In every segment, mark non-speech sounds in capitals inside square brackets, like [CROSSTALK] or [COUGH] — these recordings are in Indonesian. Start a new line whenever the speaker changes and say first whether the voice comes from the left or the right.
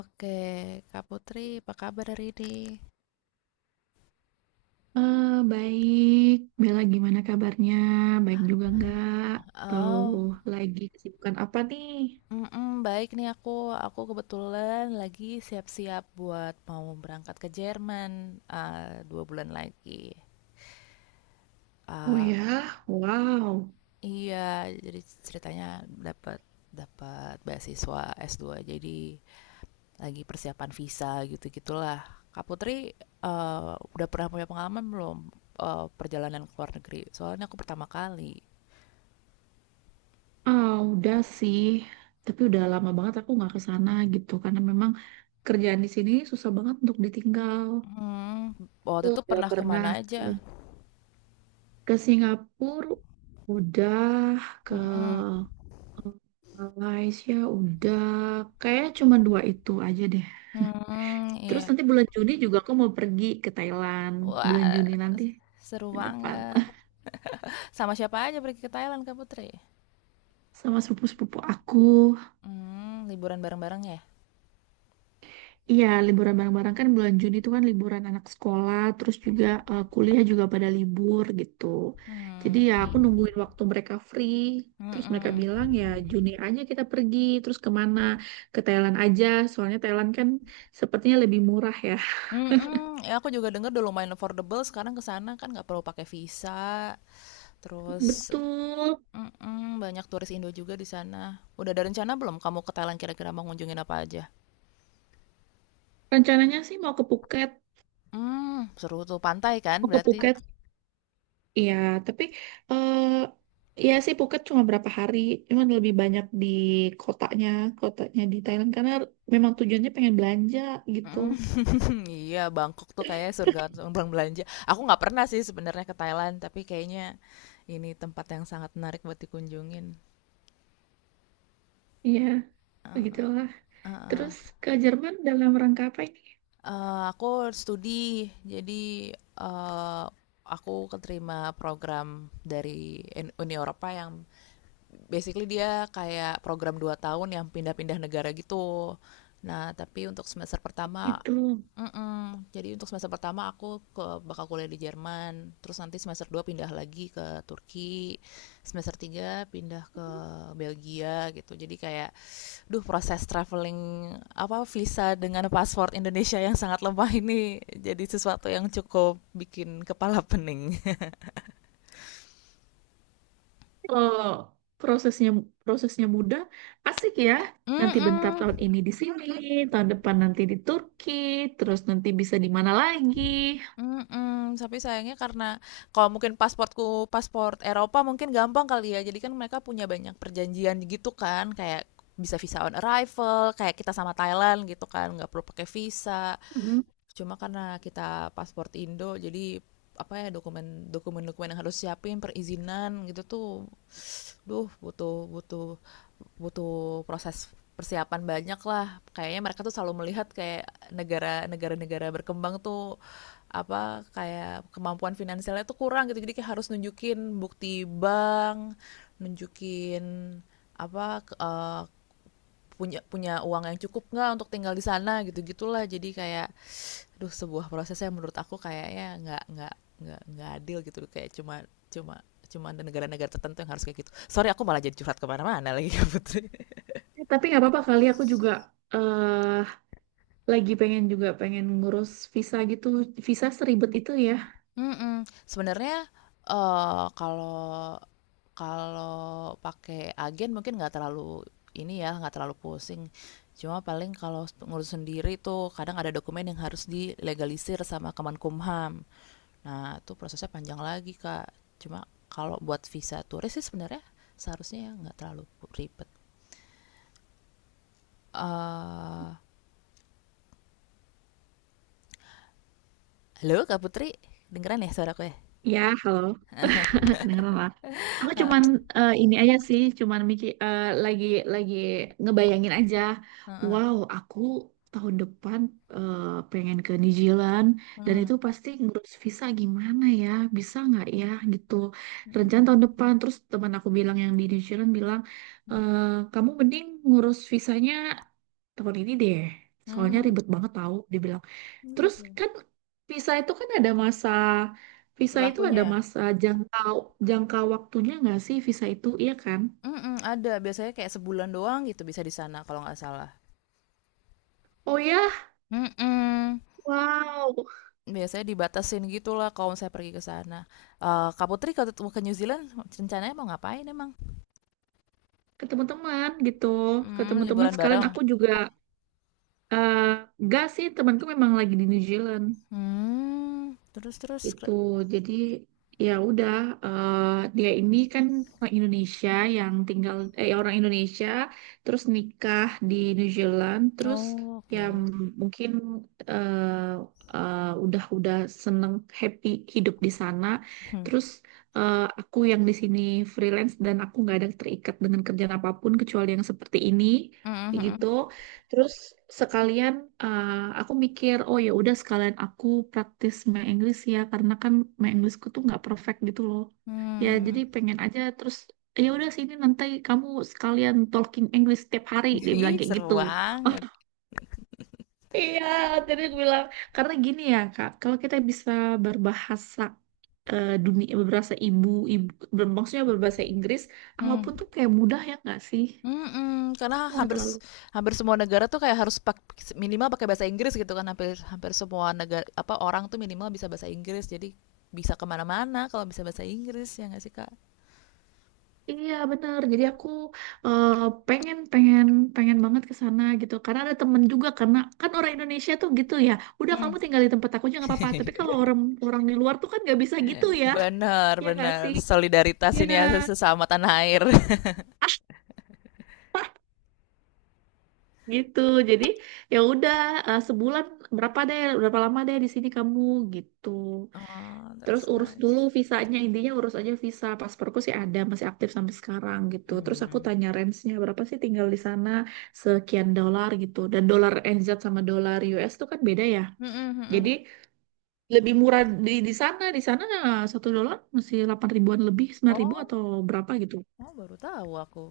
left: Oke, Kak Putri, apa kabar hari ini?
right: Eh, Baik, Bella gimana kabarnya? Baik juga nggak? Atau
left: Oh,
right: lagi kesibukan apa nih?
left: baik nih aku. Aku kebetulan lagi siap-siap buat mau berangkat ke Jerman dua bulan lagi.
right: Oh
left: Ah,
right: ya, wow.
left: iya, jadi ceritanya dapat dapat beasiswa S2, jadi lagi persiapan visa gitu-gitulah. Kak Putri, eh, udah pernah punya pengalaman belum perjalanan ke luar negeri? Soalnya aku pertama kali.
right: Udah sih, tapi udah lama banget aku nggak ke sana gitu karena memang kerjaan di sini susah banget untuk ditinggal.
left: Hmm, Waktu itu
right: Udah
left: pernah
right: pernah
left: kemana
right: ke,
left: aja?
right: ke Singapura, udah ke
left: Mhm,
right: Malaysia, udah. Kayaknya cuma dua itu aja deh.
left: hmm, iya.
right: Terus nanti bulan Juni juga aku mau pergi ke Thailand. Bulan
left: Wah,
right: Juni nanti
left: seru
right: bulan depan
left: banget.
right: [LAUGHS]
left: Sama siapa aja pergi ke Thailand, Kak Putri?
right: sama sepupu-sepupu aku.
left: Liburan bareng-bareng, ya?
right: Iya, liburan bareng-bareng kan bulan Juni itu kan liburan anak sekolah, terus juga kuliah juga pada libur gitu. Jadi ya aku
left: Mmm,
right: nungguin waktu mereka free. Terus mereka
left: mhm,
right: bilang ya Juni aja kita pergi, terus kemana? Ke Thailand aja, soalnya Thailand kan sepertinya lebih murah ya.
left: mhm, Ya, aku juga dengar udah lumayan affordable sekarang ke sana, kan nggak perlu pakai visa,
right: [LAUGHS]
left: terus
right: Betul.
left: mhm, banyak turis Indo juga di sana. Udah ada rencana belum kamu ke Thailand, kira-kira mau ngunjungin apa aja?
right: Rencananya sih mau ke Phuket,
left: Seru tuh, pantai kan
right: mau ke
left: berarti?
right: Phuket Iya, tapi eh ya sih Phuket cuma berapa hari, cuman lebih banyak di kotanya, kotanya di Thailand karena memang tujuannya pengen belanja gitu.
left: Mhm. [LAUGHS] Iya, Bangkok tuh kayaknya surga orang belanja. Aku nggak pernah sih sebenarnya ke Thailand, tapi kayaknya ini tempat yang sangat menarik buat dikunjungin.
right: Iya, begitulah. Terus
left: Heeh.
right: ke Jerman dalam rangka apa ini?
left: Aku studi, jadi eh, aku keterima program dari Uni Eropa yang basically dia kayak program 2 tahun yang pindah-pindah negara gitu. Nah, tapi untuk semester pertama.
right: Gitu.
left: Mhm, jadi untuk semester pertama aku bakal kuliah di Jerman, terus nanti semester 2 pindah lagi ke Turki, semester 3 pindah ke Belgia gitu. Jadi kayak, duh proses traveling apa visa dengan paspor Indonesia yang sangat lemah ini jadi sesuatu yang cukup bikin kepala pening.
right: Oh, prosesnya prosesnya mudah, asik ya.
left: [LAUGHS]
right: Nanti bentar tahun
left: Mhm.
right: ini di sini, tahun depan nanti di Turki, terus nanti bisa di mana lagi.
left: Mhm, tapi sayangnya karena kalau mungkin pasportku paspor Eropa mungkin gampang kali ya, jadi kan mereka punya banyak perjanjian gitu kan, kayak bisa visa on arrival, kayak kita sama Thailand gitu kan, nggak perlu pakai visa.
right: Mm.
left: Cuma karena kita paspor Indo, jadi apa ya dokumen-dokumen yang harus siapin perizinan gitu tuh, duh butuh butuh butuh proses persiapan banyak lah. Kayaknya mereka tuh selalu melihat kayak negara-negara berkembang tuh apa kayak kemampuan finansialnya tuh kurang gitu. Jadi kayak harus nunjukin bukti bank, nunjukin apa punya punya uang yang cukup nggak untuk tinggal di sana gitu gitulah. Jadi kayak aduh sebuah prosesnya menurut aku kayaknya nggak adil gitu kayak cuma cuma cuma ada negara-negara tertentu yang harus kayak gitu. Sorry, aku malah jadi curhat kemana-mana lagi [LAUGHS] ya, Putri.
right: Tapi nggak apa-apa kali aku juga eh, lagi pengen juga pengen ngurus visa gitu. Visa seribet itu ya.
left: Mhm. Sebenarnya, kalau kalau pakai agen mungkin nggak terlalu ini ya, nggak terlalu pusing. Cuma paling kalau ngurus sendiri tuh kadang ada dokumen yang harus dilegalisir sama Kemenkumham. Nah, itu prosesnya panjang lagi, Kak. Cuma kalau buat visa turis sih sebenarnya seharusnya nggak terlalu ribet. Eee, Halo, Kak Putri? Kedengeran ya suaraku ya?
right: Ya, halo. [LAUGHS] Kedengeran lah. Aku cuman ini aja sih, cuman mikir lagi ngebayangin aja.
left: Heeh,
right: Wow, aku tahun depan eh, pengen ke New Zealand dan itu
left: mhm
right: pasti ngurus visa gimana ya? Bisa nggak ya gitu. Rencana
left: mhm,
right: tahun depan terus teman aku bilang yang di New Zealand bilang, "Eh, kamu mending ngurus visanya tahun ini deh. Soalnya
left: mmm,
right: ribet banget tahu," dibilang.
left: oh
right: Terus
left: gitu,
right: kan visa itu kan ada masa, visa itu
left: berlakunya
right: ada
left: ya?
right: masa jangka jangka waktunya nggak sih visa itu iya kan?
left: Mhm, ada. Biasanya kayak sebulan doang gitu bisa di sana kalau nggak salah.
right: Oh ya,
left: Mhm,
right: wow,
left: biasanya dibatasin gitulah kalau misalnya pergi ke sana. Kak Putri kalau mau ke New Zealand rencananya mau ngapain emang?
right: ke teman-teman gitu, ke teman-teman
left: Liburan
right: sekalian
left: bareng?
right: aku juga eh, nggak sih temanku memang lagi di New Zealand.
left: Mmm, terus terus ke
right: Gitu. Jadi ya udah, eh, dia ini kan orang Indonesia yang tinggal, orang Indonesia terus nikah di New Zealand. Terus
left: Oh,
right: ya
left: oke.
right: mungkin eh, eh, udah seneng, happy hidup di sana.
left: Mhm,
right: Terus aku yang di sini freelance dan aku nggak ada terikat dengan kerjaan apapun kecuali yang seperti ini,
left: mhm
right: kayak
left: mhm.
right: gitu. Terus sekalian eh, aku mikir, oh ya udah sekalian aku praktis my English ya karena kan my Englishku tuh nggak perfect gitu loh. Ya
left: Mmm,
right: jadi pengen aja. Terus ya udah sini nanti kamu sekalian talking English setiap hari, dia
left: [LAUGHS]
right: bilang
left: ih,
right: kayak
left: seru
right: gitu.
left: banget.
right: [LAUGHS] Oh iya, jadi aku bilang, karena gini ya Kak, kalau kita bisa berbahasa, dunia berbahasa ibu, maksudnya berbahasa Inggris,
left: Mhm.
right: apapun tuh kayak mudah ya nggak sih?
left: Mhm, karena
right: Nggak terlalu.
left: hampir semua negara tuh kayak harus minimal pakai bahasa Inggris gitu kan, hampir hampir semua negara apa, orang tuh minimal bisa bahasa Inggris, jadi bisa kemana mana kalau bisa bahasa Inggris, ya nggak sih, Kak?
right: Iya bener. Jadi aku eh, pengen pengen pengen banget ke sana gitu. Karena ada temen juga, karena kan orang Indonesia tuh gitu ya. Udah, kamu
left: Mmm.
right: tinggal di tempat aku aja nggak apa-apa. Tapi kalau orang orang di luar tuh kan nggak bisa gitu ya.
left: Bener
right: Ya nggak sih?
left: bener, [LAUGHS] solidaritas ini
right: Iya.
left: ya sesama tanah air. [LAUGHS]
right: [LAUGHS] Ah, Gitu. Jadi ya udah, sebulan berapa deh, berapa lama deh di sini kamu gitu.
left: Oh,
right: Terus
left: that's
right: urus dulu
left: nice.
right: visanya, intinya urus aja visa. Pasporku sih ada, masih aktif sampai sekarang gitu. Terus aku
left: Mmm.
right: tanya range-nya berapa sih tinggal di sana, sekian dolar gitu. Dan dolar NZ sama dolar US tuh kan beda ya.
left: Mhm
right: Jadi
left: mhm.
right: lebih murah di sana, di sana 1 dolar masih 8 ribuan lebih, 9 ribu
left: Oh,
right: atau berapa gitu.
left: oh, baru tahu aku.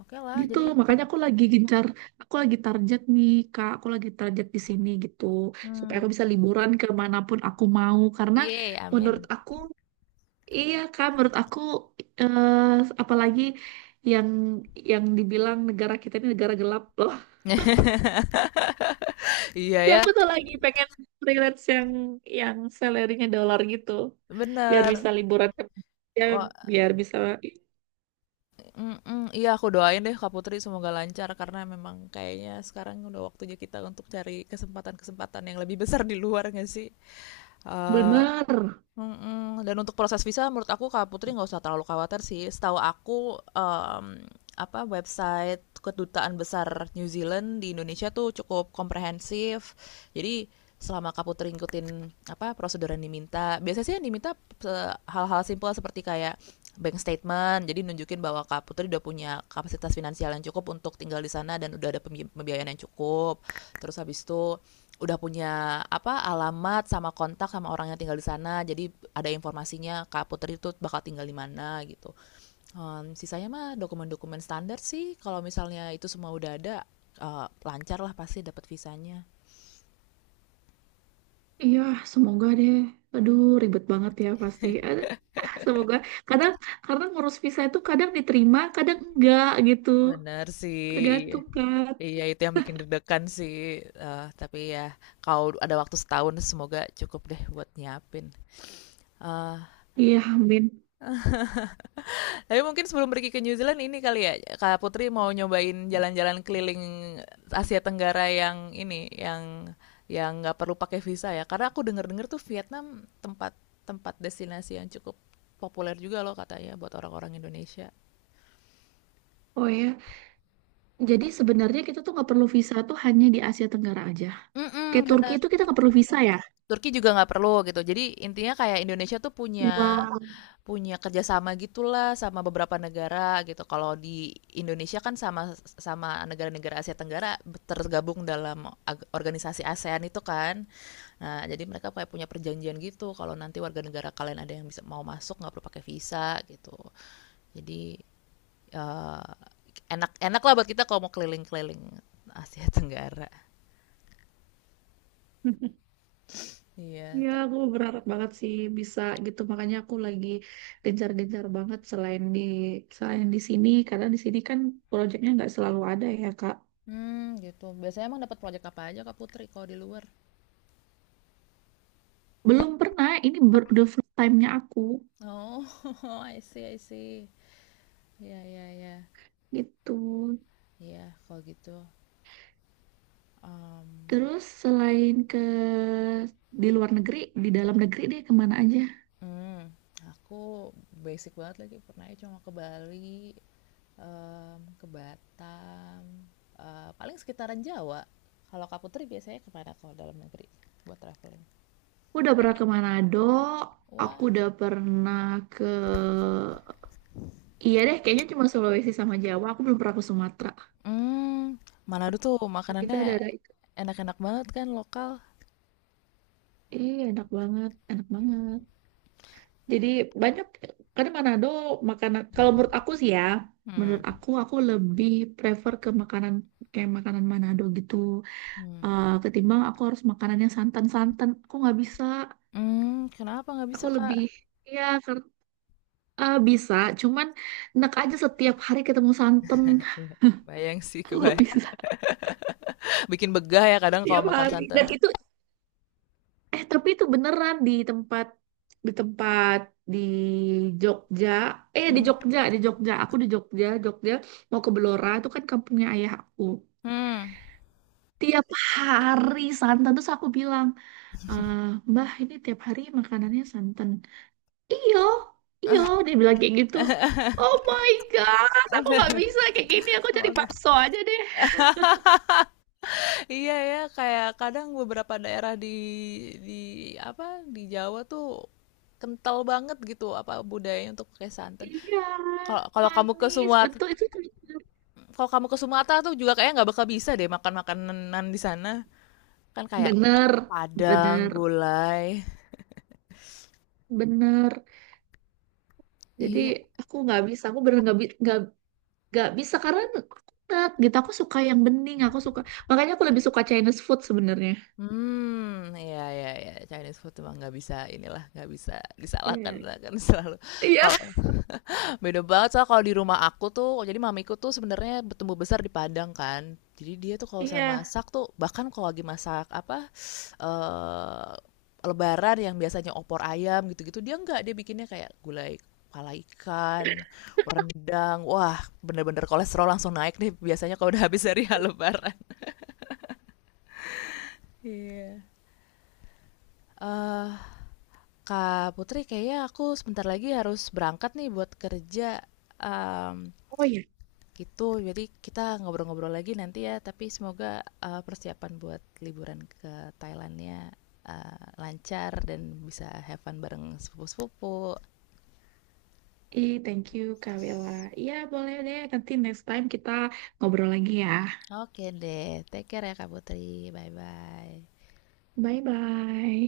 left: Oke lah,
right: Gitu,
left: jadi
right: makanya aku lagi gencar, aku lagi target nih, Kak, aku lagi target di sini gitu. Supaya
left: mmm,
right: aku bisa liburan kemanapun aku mau, karena
left: yeay,
right: menurut
left: amin.
right: aku, iya kan, menurut aku eh, apalagi yang yang dibilang negara kita ini negara gelap loh.
left: [LAUGHS]
right: [LAUGHS]
left: Iya
right: Jadi
left: ya,
right: aku tuh lagi pengen freelance yang salarynya dolar gitu, biar
left: bener.
right: bisa liburan ke, ya, biar bisa.
left: Mhm, iya aku doain deh Kak Putri semoga lancar karena memang kayaknya sekarang udah waktunya kita untuk cari kesempatan-kesempatan yang lebih besar di luar nggak sih? Eh,
right: Bener,
left: mm-mm. Dan untuk proses visa menurut aku Kak Putri nggak usah terlalu khawatir sih. Setahu aku apa website kedutaan besar New Zealand di Indonesia tuh cukup komprehensif. Jadi selama Kak Putri ngikutin apa prosedur yang diminta, biasanya sih yang diminta hal-hal simpel seperti kayak bank statement jadi nunjukin bahwa Kak Putri udah punya kapasitas finansial yang cukup untuk tinggal di sana dan udah ada pembiayaan yang cukup, terus habis itu udah punya apa alamat sama kontak sama orang yang tinggal di sana jadi ada informasinya Kak Putri itu bakal tinggal di mana gitu. Sisanya mah dokumen-dokumen standar sih kalau misalnya itu semua udah ada, lancar lah pasti dapat visanya.
right: iya semoga deh. Aduh ribet banget ya pasti. Aduh, semoga. Kadang karena ngurus visa itu kadang diterima, kadang enggak gitu.
left: Bener sih. Iya.
right: Tergantung kan.
left: Iya, itu yang bikin deg-degan sih. Tapi ya, kalau ada waktu setahun, semoga cukup deh buat nyiapin. Eh,
right: Iya, amin.
left: tapi mungkin sebelum pergi ke New Zealand ini kali ya, Kak Putri mau nyobain jalan-jalan keliling Asia Tenggara yang ini, yang yang nggak perlu pakai visa ya. Karena aku denger-denger tuh Vietnam tempat tempat destinasi yang cukup populer juga loh katanya buat orang-orang Indonesia.
right: Oh ya, jadi sebenarnya kita tuh nggak perlu visa tuh hanya di Asia Tenggara aja. Kayak
left: Mm-mm,
right: Turki
left: benar.
right: itu kita nggak perlu visa ya?
left: Turki juga nggak perlu gitu. Jadi intinya kayak Indonesia tuh punya
right: Wow.
left: Punya kerjasama gitulah sama beberapa negara gitu. Kalau di Indonesia kan sama sama negara-negara Asia Tenggara tergabung dalam organisasi ASEAN itu kan. Nah, jadi mereka kayak punya perjanjian gitu kalau nanti warga negara kalian ada yang bisa mau masuk nggak perlu pakai visa gitu. Jadi eh, enak-enak lah buat kita kalau mau keliling-keliling Asia Tenggara.
right: [LAUGHS]
left: Iya.
right: Ya, aku berharap banget sih bisa gitu. Makanya aku lagi gencar-gencar banget selain di, sini, karena di sini kan proyeknya nggak selalu ada ya, Kak.
left: Hmm, gitu. Biasanya emang dapat proyek apa aja Kak Putri kalau di luar?
right: Belum pernah, ini baru the first time-nya aku
left: Oh, [LAUGHS] I see, I see. Ya, ya, ya.
right: gitu.
left: Iya, kalau gitu, mmm,
right: Terus selain ke di luar negeri, di dalam negeri deh kemana aja?
left: mmm, aku basic banget lagi pernah ya cuma ke Bali, ke Batam, paling sekitaran Jawa. Kalau Kak Putri biasanya ke mana kalau dalam negeri buat traveling?
right: Aku udah pernah ke Manado, aku
left: Wah.
right: udah pernah ke Iya deh, kayaknya cuma Sulawesi sama Jawa. Aku belum pernah ke Sumatera.
left: Mmm, Manado tuh
right: Kita
left: makanannya
right: daerah itu.
left: enak-enak banget kan lokal?
right: Iya, enak banget, enak banget. Jadi banyak, karena Manado makanan, kalau menurut aku sih ya,
left: Hmm,
right: menurut aku lebih prefer ke makanan, kayak makanan Manado gitu.
left: hmm,
right: Ketimbang aku harus makanan yang santan-santan. Aku nggak bisa,
left: Kenapa nggak bisa,
right: aku
left: Kak?
right: lebih, iya, bisa. Cuman, enak aja setiap hari ketemu santan. [LAUGHS]
left: Iya, kebayang sih,
right: Aku nggak
left: kebayang.
right: bisa.
left: [LAUGHS] Bikin begah ya kadang kalau
right: Tiap
left: makan
right: hari.
left: santan.
right: Dan itu tapi itu beneran di tempat, di tempat di Jogja, di
left: hmm
right: Jogja di Jogja aku di Jogja Jogja mau ke Belora, itu kan kampungnya ayah aku.
left: mhm,
right: Tiap hari santan, terus aku bilang, "Eh, Mbah, ini tiap hari makanannya santan." Iyo, iyo, dia bilang kayak gitu. Oh my God, aku nggak bisa kayak gini. Aku cari
left: kalau agak
right: bakso aja deh.
left: Iya ya, kayak kadang beberapa daerah di di apa di Jawa tuh kental banget gitu apa budayanya untuk pakai santan.
right: Iya,
left: Kalau kalau kamu ke
right: manis.
left: Sumatera,
right: Betul, itu bener.
left: kalau kamu ke Sumatera tuh juga kayak nggak bakal bisa deh makan makanan di sana. Kan kayak
right: Bener,
left: Padang,
right: bener,
left: gulai.
right: bener. Jadi
left: Iya.
right: aku nggak bisa, aku bener nggak bisa karena aku nggak gitu. Aku suka yang bening, aku suka. Makanya aku lebih suka Chinese food sebenarnya.
left: Iya iya iya, Chinese food emang nggak bisa inilah, nggak bisa disalahkan
right: Iya,
left: lah kan selalu.
right: iya,
left: Beda banget soalnya kalau di rumah aku tuh, jadi mamiku tuh sebenarnya bertumbuh besar di Padang kan. Jadi dia tuh kalau saya
right: iya.
left: masak tuh, bahkan kalau lagi masak apa, eee, lebaran yang biasanya opor ayam gitu-gitu, dia nggak dia bikinnya kayak gulai kepala ikan, rendang, wah bener-bener kolesterol langsung naik deh biasanya kalau udah habis dari [LAUGHS] lebaran. Iya. Eee, Kak Putri kayaknya aku sebentar lagi harus berangkat nih buat kerja, mmm,
right: Oh iya.
left: gitu, jadi kita ngobrol-ngobrol lagi nanti ya, tapi semoga, persiapan buat liburan ke Thailandnya lancar dan bisa have fun bareng sepupu-sepupu.
right: Ih, thank you Kak Bella. Iya, boleh deh. Nanti next time kita ngobrol lagi ya.
left: Oke deh, take care ya Kak Putri, bye-bye.
right: Bye bye.